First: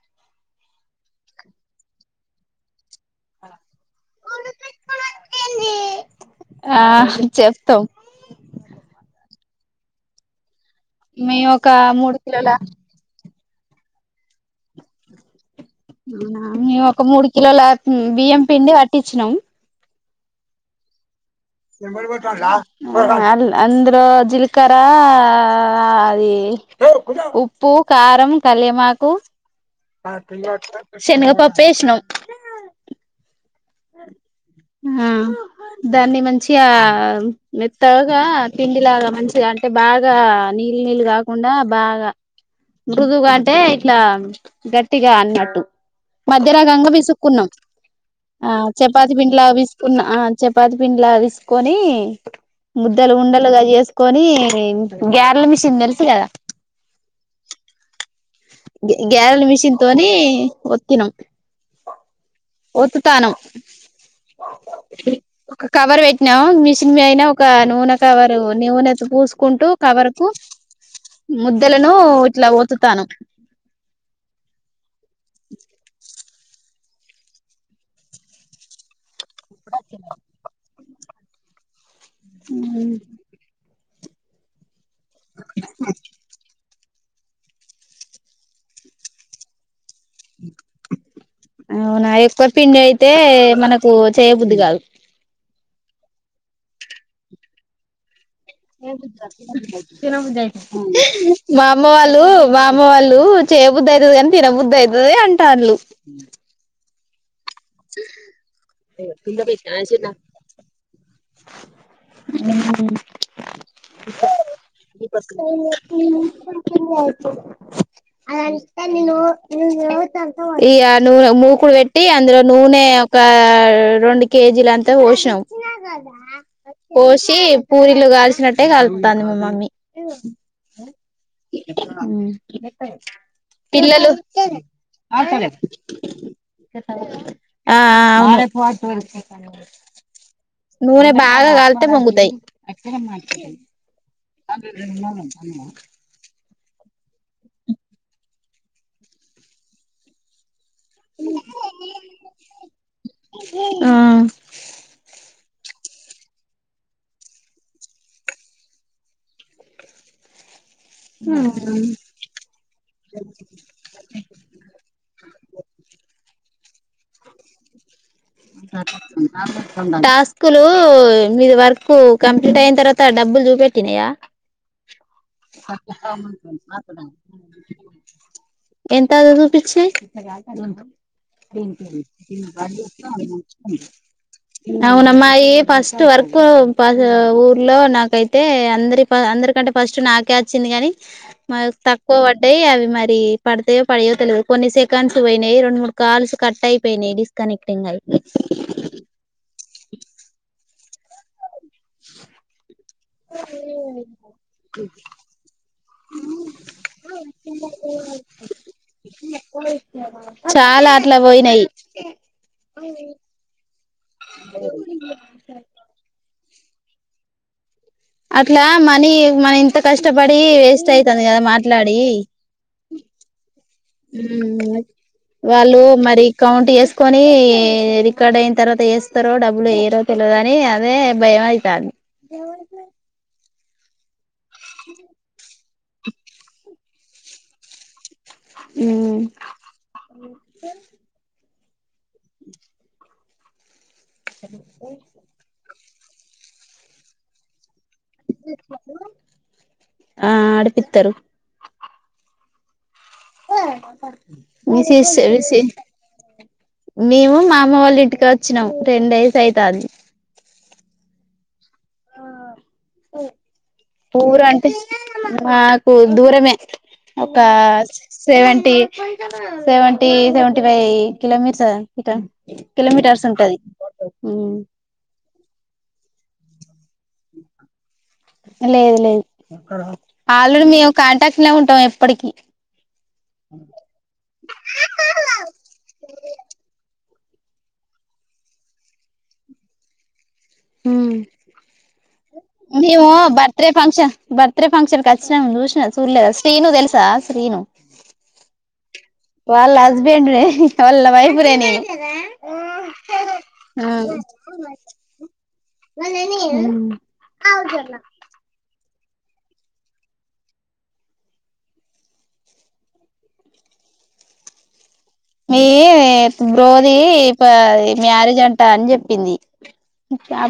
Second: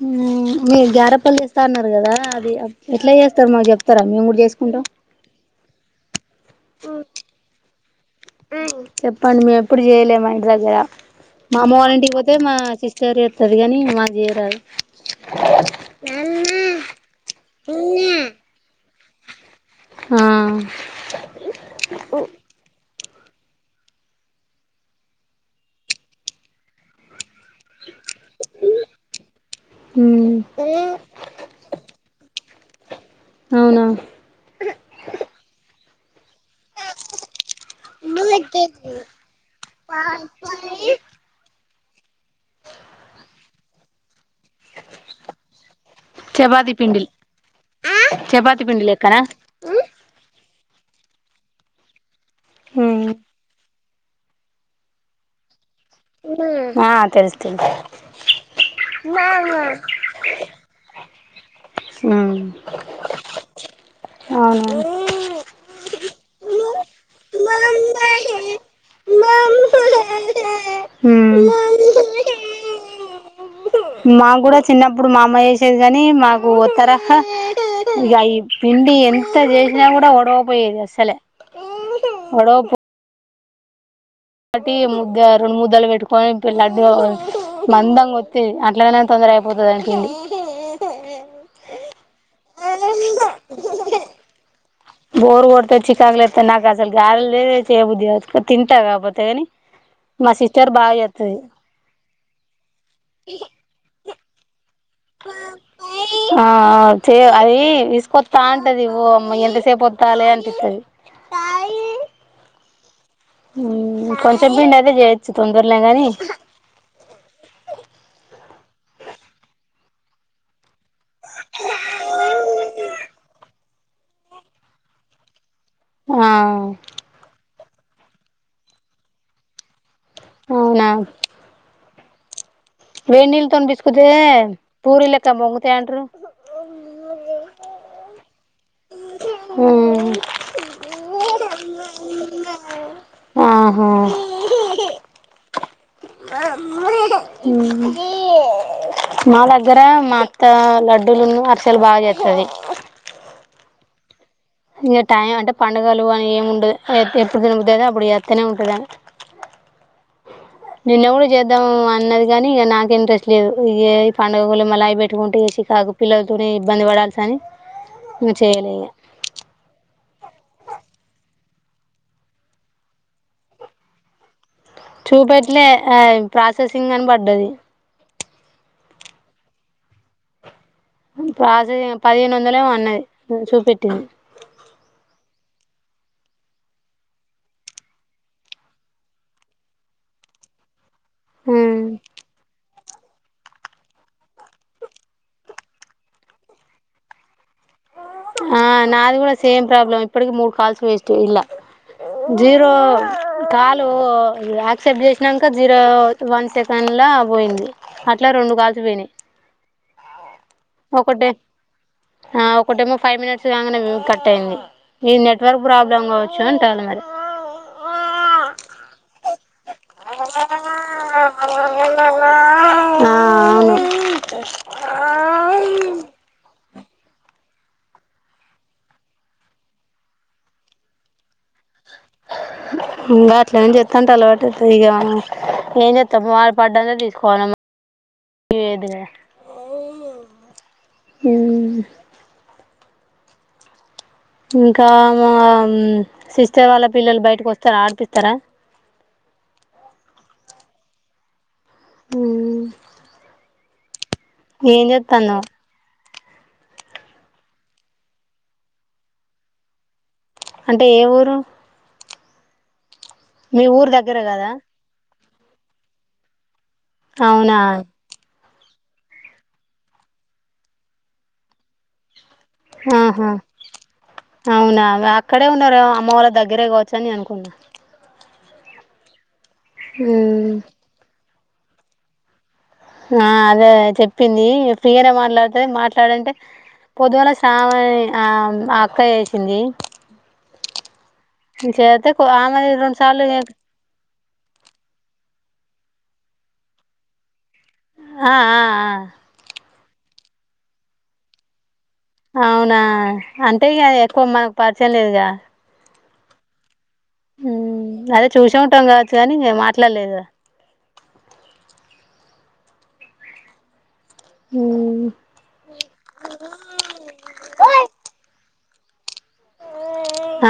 హ్మ్మ్ మీగా దాపల్లి ఇస్తా అన్నారు కదా [unintelligible] ఎట్లా చేస్తారు మాకు చెప్తారా మేము కూడా చేసు ఉంటాం ఆ చెప్తాం పని మేము ఎప్పుడు చేయలే మా ఇంటి దగ్గర మేం ఒక మూడు కిలోలా తదిగని మాకు జ మేమ్ ఒక మూడు కిలోల బియ్యం పిండి పట్ ట్టిచ్చినం ఆ అ అంద్రో జీలకర అది ఉప్పు కారం కలియమాకు మ్మ్ శనగపప్పు ఏస్నాం వునా దాన్ని మం చిగా మెత్తగా పిండి లాగా మంచిగా అంటే బాగా నీళ్లు నీళ్లు గాకుండా బాగా మృదువుగా అంటే ఇట్లా గట్టిగా అన్నట్టు చపాతి మధ్యరగంగా పిండిలు పిసుక్కున్నాం ఆ చపాతి పిండి చపాతి లెక్కనా పిండ్ల పిసుకున్న ఆ చపాతి పిండ్ లా విసుకొని మ్మ్ ముద్దలు ఉండలుగాజస్త కొని గార్నిష్ ఆ తెల్స్ తెలు [inaudible] గారెల మిషన్ తోని ఒత్తినం మ్మ్ ఒత్తుతాను అవునా ఒక కవర్ పెట్టినాము మిషన్ అయినా ఒక నూనె కవరు నూనెత పూసుకుంటూ కవర్ కు ముద్దలను ఇట్లా ఒత్తుతాను మా కూడా చిన్నప్పుడు మా అమ్మ వేసేది కాని మా తర ఇ ఈ పిండి ఎన్ ఇస్త చేసినా కూడా ఓడవపోయేది అసలే ఏ ఉమ్ పోటి ముద్ద రెండు ముద్దలు పెట్టుకొని పిల్ల అడ్డు మందం గోతి అట్లాగనే తొందర అయిపోతుందని అవునా ఎక్కువ పిండి అయితే మనకు చేయబుద్ది కాదు బోర్ కొడితే చికాకు లేస్తే నాకసలు గాలో లేకుంటే చేయబుద్ది కాదు తింటా కాకపోతే కాని కు మా తినబుద్ది సిస్టర్ బాగా అయితండి చేత్తది బాదం పాలు లో వా వాళ్ళు చేయ బుద్ధి అయితది గానీ తినబుద్ధి అయింది ఓయ్ అంటాళ్ళు చేయ్ అది విసుకొత్తంటది ఓ అమ్మ ఎంతసేపు వోత్తాలె అనిపిత్తది. [inaudible] మ్మ్ కొంచెం పిండి అయితే చేయొచ్చు తొందరనే గాని ఈ ఆ నూ మూకుడు పెట్టి అందులో నూనె ఒక రొండు కేజీలంతా పోసినం ఆ పోసి పూరీలు కాల్చినట్టే కాలుత్తంది మా మమ్మీ. అవునా [inaudible] ఉమ్ వేడి నీళ్ళతోని పిసుకుతే పిల్లలు పూరి లెక్క పొంగుతాయి అంటరు ఆ మ్మ్ నూనె బాగా గాల్తే పొంగుతయి. ఆహా అదే మా దగ్గర మా అత్త లడ్డూలును అరిసెలు బాగ చేత్తది. ఆ ఇంగ టైం అంటే పండుగలు అని ఏమి ఉండదు. ఎప్పు ఎప్పుడు తినబుద్ధి అయితె అబ్బుడు చేత్తనే ఉంటది ఆమె నిన్నగూడ చేద్దాం అన్నది కానీ, ఇక నాకె ఇంట్రెస్ట్ లేదు ఈ పండుగవలె మళ్ళ అవి పెట్టుకుంటే ఇగ చికాకు పిల్లలతోనే ఇబ్ ఇబ్బంది పడాల్సి అని ఇంగ చేయలే ఇగ టాస్కులు మీది వర్కు కంప్లీట్ అయిన తర్వాత డబ్బులు చూపెట్టినయా? చూపెట్లే ఆ ప్రాసెసింగ్ అని పడ్డది. ఎంతద్ చూపిచ్చి ప్రాసెసింగ్ పదిహేను వందలేమో అన్నది చూపెట్టింది అ అవునా మాయి ప ఫస్ట్ వర్క్ ప ఊర్లో నాకైతే అందరి ప అందరికంటే ఫస్ట్ నాకే అచ్చింది కాని, మరి తక్కువ పడ్డయి అవి మరి పడితయో పడయో తెలిదు కొన్ని సెకండ్స్ పోయినయి. రెండు మూడు కాల్స్ కట్ అయిపోయినాయి డిస్కనెక్ట్ంగ్ అయి ఆ నాది గూడ సేమ్ ప్రాబ్లం. ఇప్పటికి మూడు కాల్స్ వేస్ తూల్ల జీరో కాలు యాక్సెప్ట్ చేసినంక జీరో వన్ సెకండ్లా పోయింది. అట్ల రొండు కాల్స్ పోయినాయి. చాలా అట్లా ఒకటే పోయినాయి ఆ ఒకటేమో ఫైవ్ మినిట్స్ కాంగనే కట్ అయింది. ఇది నెట్వర్క్ ప్రాబ్లమ్ కావచ్చు. చోంటాల మరి అట్లా మనీ మనం ఇంత కష్టపడి వేస్ట్ అవుతుంది కదా మాట్లాడి ఆ అవును వాళ్ళు మరి కౌంట్ చేసుకొని రికార్డ్ అయిన తర్వాత వేస్తారో డబ్బులు వేయరో తెలియదు అని అదే భయమై తాంది తంటాలు పడి పోతయిగా ఏం చేత్తం మారు పడ్డాంత తీసుకోవాల ఇ వేదుగా ఉమ్ అ ఇంకా మా సిస్టర్ వాళ్ళ పిల్లలు బయటికి వస్ ఆ ఆడిపిత్తరు హ్మ్ విసి స విసి మేము మా అమ్మ వాళ్ళ ఇంటికి వచ్చినాం రెంేస్ అయితుంది అంటే ఏ ఊరు ఆ మీ ఊరు దగ్గరే కదా మాకు దూరమే ఒక అవునా సెవెంట సెవెంట సెవెంట ఫైవ్ కిలోమీటర్ ఇక్క ఆహా మ్ అవునా అక్కడే ఉన్నారుార అమ్మ వాళ్ళ దగ్గరే కావచ్చు అని అనుకున్నా లేదు లేదు ఉమ్ ఆల్రెడీ మేము కాంటాక్ట్ లా ఉంటాం ఎప్పటికిీ ఆ అదే చెప్పింది ఫీగానే మాట్లాడుతది మాట్లాడంటే పొదుగాల సామ ఎ ఆ అక్క ఏసింది ఆమె రెండు మేము సార్లు బర్త్డే ఫంక్షన్ బర్త్డే ఫంక్షన్కి కచ్చినాం చూసినా చూడలేదా శ్రీను తెలుసా శ్రీను ఆ ఆ ఆ వాళ్ళ హస్బెండ్ నే వాళ్ళ వైఫ్ రే నీ అవునా అంటే ఇగ ఎక్కువ మనకు పరిచయం లేదుగా నేని అదే చూసే ఉంటాంగ కాని ఇంగ మాట్లాడలేదు ఉ మీ ఈ బ్రోది ఇ ప మ్యారేజ్ అన్ ట అని చెప్పింది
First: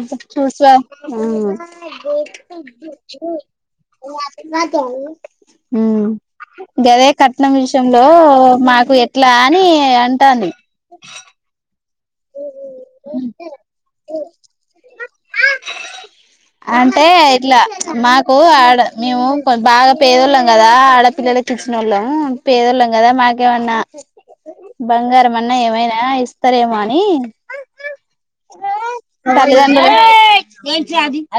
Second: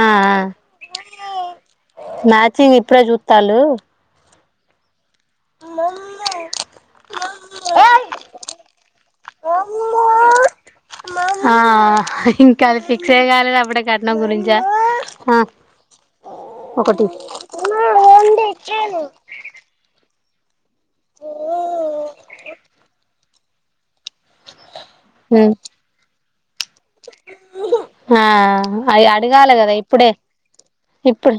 ఆ ఆ చూస్ వా మ్యాచింగ్ ఇప్పుడే నా తను చూత్తాళ్ళు గదే కట్నం విషయంలో మాకు ఎట్లా నీ అంటాంది ఆ ఇంకా అది ఫిక్స్ ఏ కాలేదు అప్పుడే కట్నం గురించా అంటే ఒకటి ఇట్లా మాకు ఆడ మేము బాగా పేదోళ్ళం కదా ఆడపిల్లల కి ఇచ్చినోళ్ళం పేదోళ్ళం కదా మాక్ ఏమన్నా బంగారమన్న ఏమైనా ఇస్తారేమో అన్ ఇ ఆ అది అడగాలి కదా ఇప్పుడే తల్లిదండ్రుల్ ఇప్పుడు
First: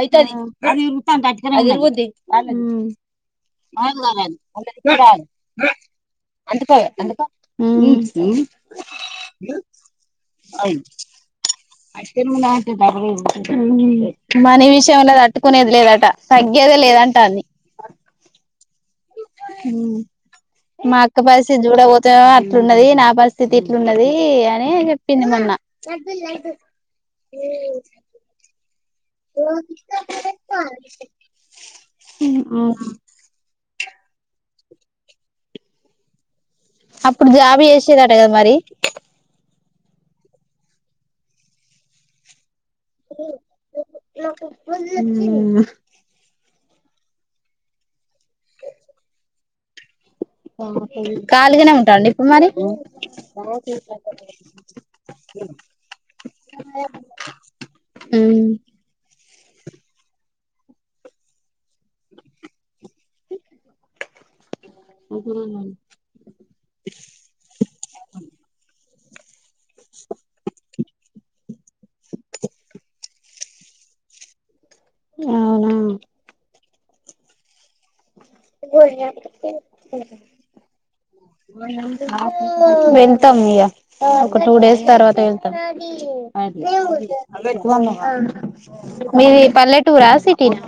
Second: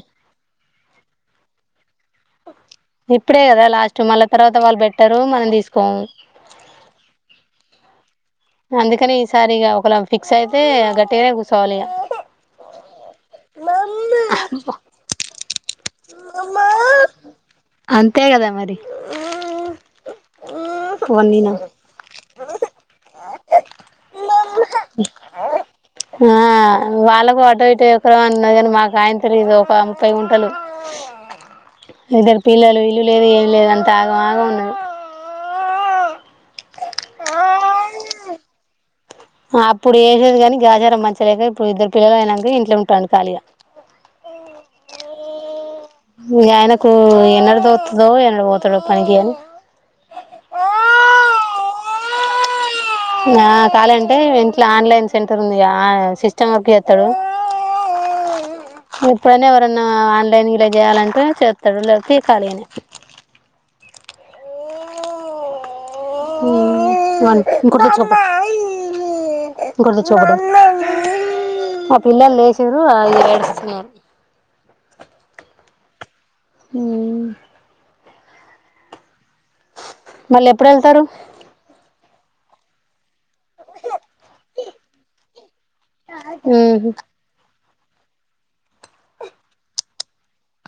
హు అది ఇరుగుద్ది ఇప్పుడే కదా లాస్ట్ మళ్ళా తర్వాత వాళ్ళు హుమ్ పెట్టరు మనం తీసుకోము మ్మ్ అందుకని ఈసారి ఇగ ఒకలా ఫి క్స్ అయితే గట్టిగానే కూసో మనీ విషయంలా ఉన్న తట్టుకునేది లే లేదట తగ్గేదే లేదంటా అన్ని అంతే కదా మరి మా అక్క పోనీనా పరిస్థితి చూడపోతేమో అట్లున్నది నా పరిస్థితి ఇట్లున్నది అని చెప్పింది మొన్న ఆ తాయంత్ లేదు ఒక ముప్పై గుంటలు ఇద్దరు పిల్లలు ఇల్లు లేదు ఏం లేదు అన్ తాగమాగ ఉన్నది అప్పుడు జాబి చేసేదట కదా మరి అప్పుడు చేసేది కాని గాచారం మంచిగలేక ఇప్పుడు ఇద్దరు పిల్లలు అయినాక ఇన్ మ్మ్ కో ఎన్నడుదొతదో ఎన్నడువోతాడో పనికి అని కాళగనే ఉంటాండ ఇప్పుడు మరి నా కాలంటే ఇంట్లో ఆన్లైన్ సెంటర్ ఉందిగా సిస్టమ్ వర్క్ చేత్తడు ఇప్పుడైనా ఎవరన్నా ఆన్లైన్ ఇట్ల చేయాలంటే చేస్తాడు లేతే ఖాళీ గానే హ్మ్ ఇంకోటి తెచ్చుకో పో మా పిల్లలు లేచారు అది ఏడుస్తున్నారు అవునా హ్మ్ [unintelligible] మళ్ళీ ఎప్పుడు వెళ్తారు నేన్ వెళ్తాం ఇగ ఒక టూ డేస్ తర్వాత వెళ్తాం మీది పల్లెటూరా సిటీ నా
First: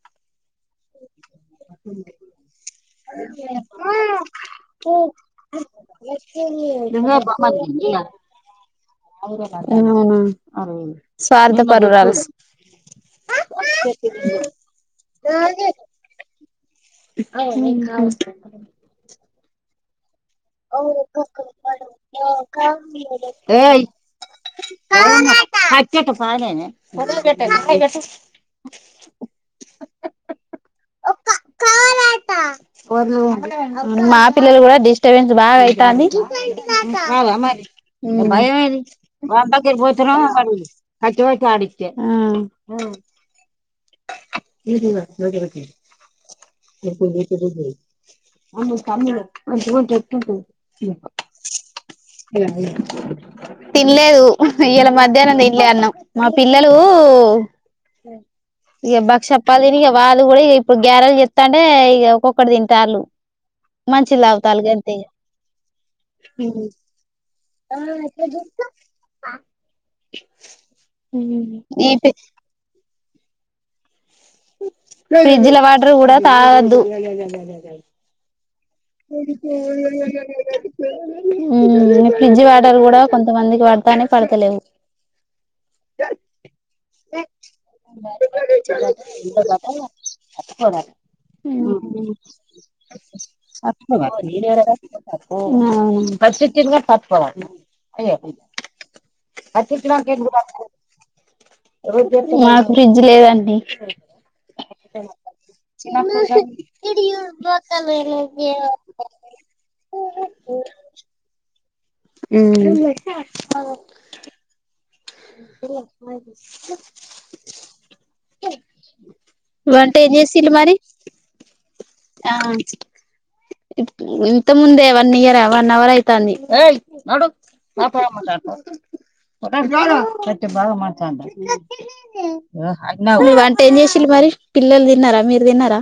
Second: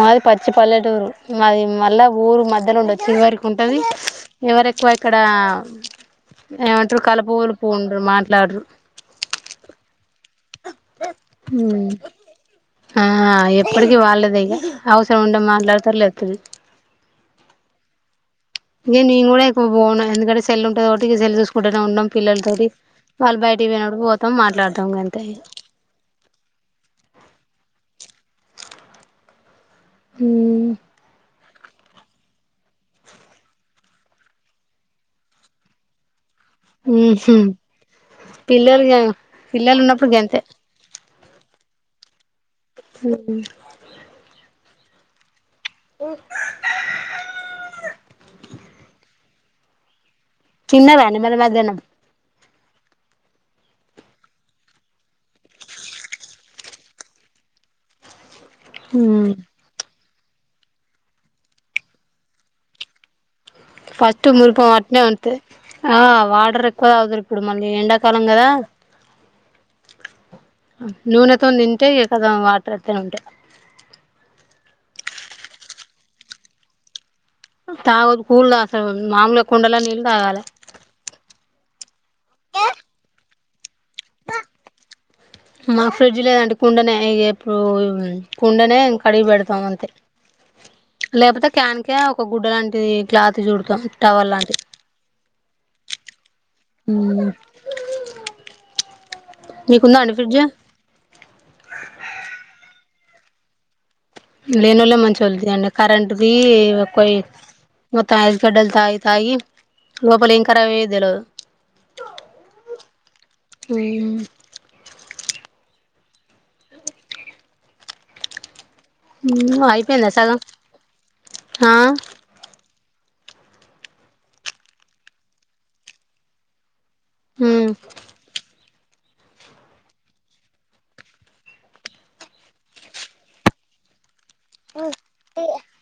మాది ప చి పల్లెటూరు మాది మళ్ళా ఊరు మధ్యలో ఉండదు చివరికి ఉంటది. ఎవరు ఎక్కువ ఇక్కడ ఏమంటారు కలుపు గొలుపు ఉండరు మాట్లాడరు. అవునా హ్మ్ స్వార్థపరురాలు ఆ ఎప్పటికిీ వాళ్ళదే ఇగ అవసరం ఉండే మాట్లాడు తర్ లేతే లేదు మ్మ్ హ్మ్ ఇగ నేనుగూడ ఎ క్కువ పోను ఎందుకంటే సెల్ ఉంటది కాబట్టి ఇగ సెల్ చూసుకుంటనే ఉంటాం పిల్లలతోటి వాళ్ళు బయటికి పోయినప్పుడు పోతాం మాట్లాడతాం గంతే ఉమ్ మ్మ్ మా పిల్లలు కూడా డిస్ టబెన్స్ బాగా అయితాంది ఉహు మ్మ్ పిల్లలు ఇగ పిల్లలు ఉన్నప్పుడు గంతే ఆ హ్మ్ ఇది కూడ నోట్లో బెట్ ఎక్కువబెట్టకూడదే నోర్ముస్కో అమ్మ చుడు చిన్నవ్యాని మరి మధ్యాహ్నం తినలేదు ఇయాల మధ్యాహ్నం తినలే అన్నం మా పిల్లలు ఇ ఉమ్ బక్షప్పాలని వాళ్లు కూడా ఇ ఇప్పుడు గ్యారెలు చెస్తాంటే ఇక ఒక్కొక్కటి తింటారులు మంచిల్ తావుతా అల్గ ఉంత ఆ వాటర్ ఎక్కువ తాగుతారు ఇప్పుడు మళ్ళీ ఎండాకాలం కదా నూనెతో తింటే ఈ కదా వాటర్ పనుంటె ఫ్రిడ్జ్ల వాటర్ కూడా తాగొద్దు తాగాదు కూల్ల [unintelligible] ఉ ఫ్రిడ్జ్ వాటర్ కూడా కొంతమందికి వాడు మాకు ఫ్రిడ్జ్ లేదండి కుండనే ఎప్పుడు కుండనే కడిగి పెడతాం అంతే లేకపోతే క్యాన్కే ఒక గుడ్డ లాంటిది క్లాత్ చుడతాం టవల్ లాంటిది ఉ మీకుందా అండి ఫ్రిడ్జ్ మాకు ఫ్రిజ్ లేదండి లేనుళ్లే మంచోళ్లుతి అండి కరెంట్ది ఎక్కువై మొత్తం కడ్డలు తాగి తాగి లోపల ఎం కారబయే దేల్వాదు తెలవదు ఉ టీవీ ఆయిపెంద సగం హా ఆ ఇ ఇంత ముందే వన్ ఇయర్ వన్ అవర్ అయితాంది నడు ఉమ్ నాప్పమ వంట ఏం చేసిళ్ళు మరి పిల్లలు తిన్నారా మీరు తిన్నారా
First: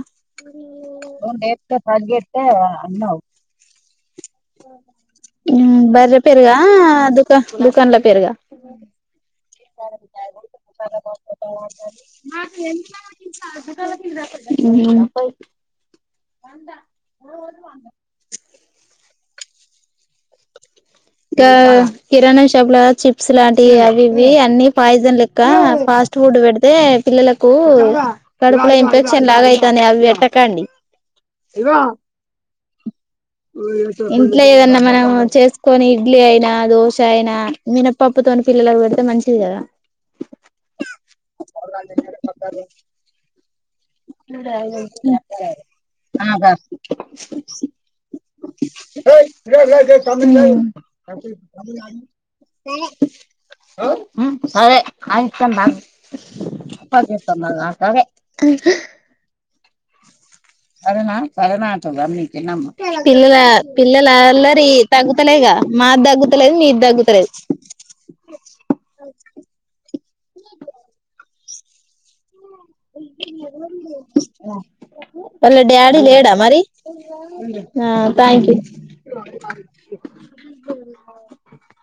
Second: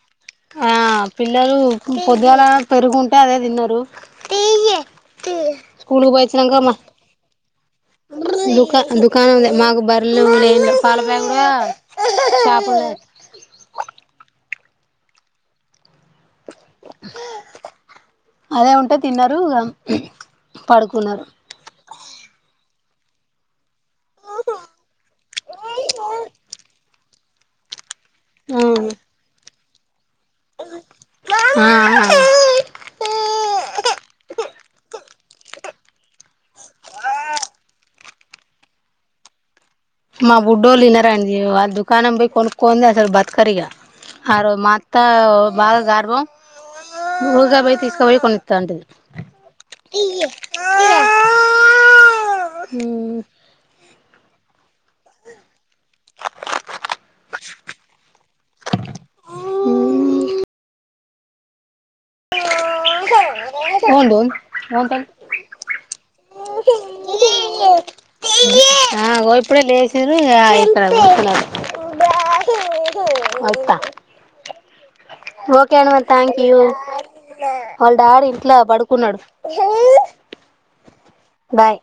ఆ అ పిల్లలు పొద్దుగాల పెరుగుంటే అదే తిన్నరు స్కూల్కు బర్రె పెరుగా పోయాచినంకా మా దుకా దుకాన్ల పెరుగా దుకా దుకానామ్లె మాకు బర్రెలు లేవి ఏం లేవు పాల ప్యాక్ కుడువ షాపుల్నే ఉహు అదే ఉంటే తిన్నరు ఇగ అ గ కిరణం షాపుల చిప్స్ లాంటివి అవి ఇవి అన్ని పాయిజన్ లెక్క ఫాస్ట్ ఫుడ్ పెడితే పిల్లలకు కడుపుల ఇన్ఫెక్షన్ లాగా అయి తంది అవే పేట్టకండి ఆ ఆ ఇంట్ల ఏదన్న మనం చేసి కొనీ ఇడ్లీ అయినా దోశ అయినా మినపప్పుతోని పిల్లలకు పెడితే మంచిది కదా మా బుడ్డోళ్ళ వినరా అండి వాళ్ళ దుకాణం పోయి కొనుక్కోంది అసలు బతుకరిగా ఆ రోజు మా అత్తా బాగా గర్వం ఊగ పోయి తీసుకపోయి కొనిస్తాంటది జాకీ సరే అయిస్త బా పదప్ప మక్కద అరేనా సరనాట అమ్క నమ్ పిల్ల పిల్లల పోండి అల్లరి పో తగ్గుతలేగా మాది తగ్గుతలేదు మీది తగ్గుతలేదు ఆ ఓ ఇప్పుడే లే [unintelligible] ఉన్నా వివిధ ఓకే అన్నమా థాంక్యూ ఆ వాళ్ళ డాడీ థ్యాంక్ ఇంట్లా యూ పడుకున్నాడు బాయ్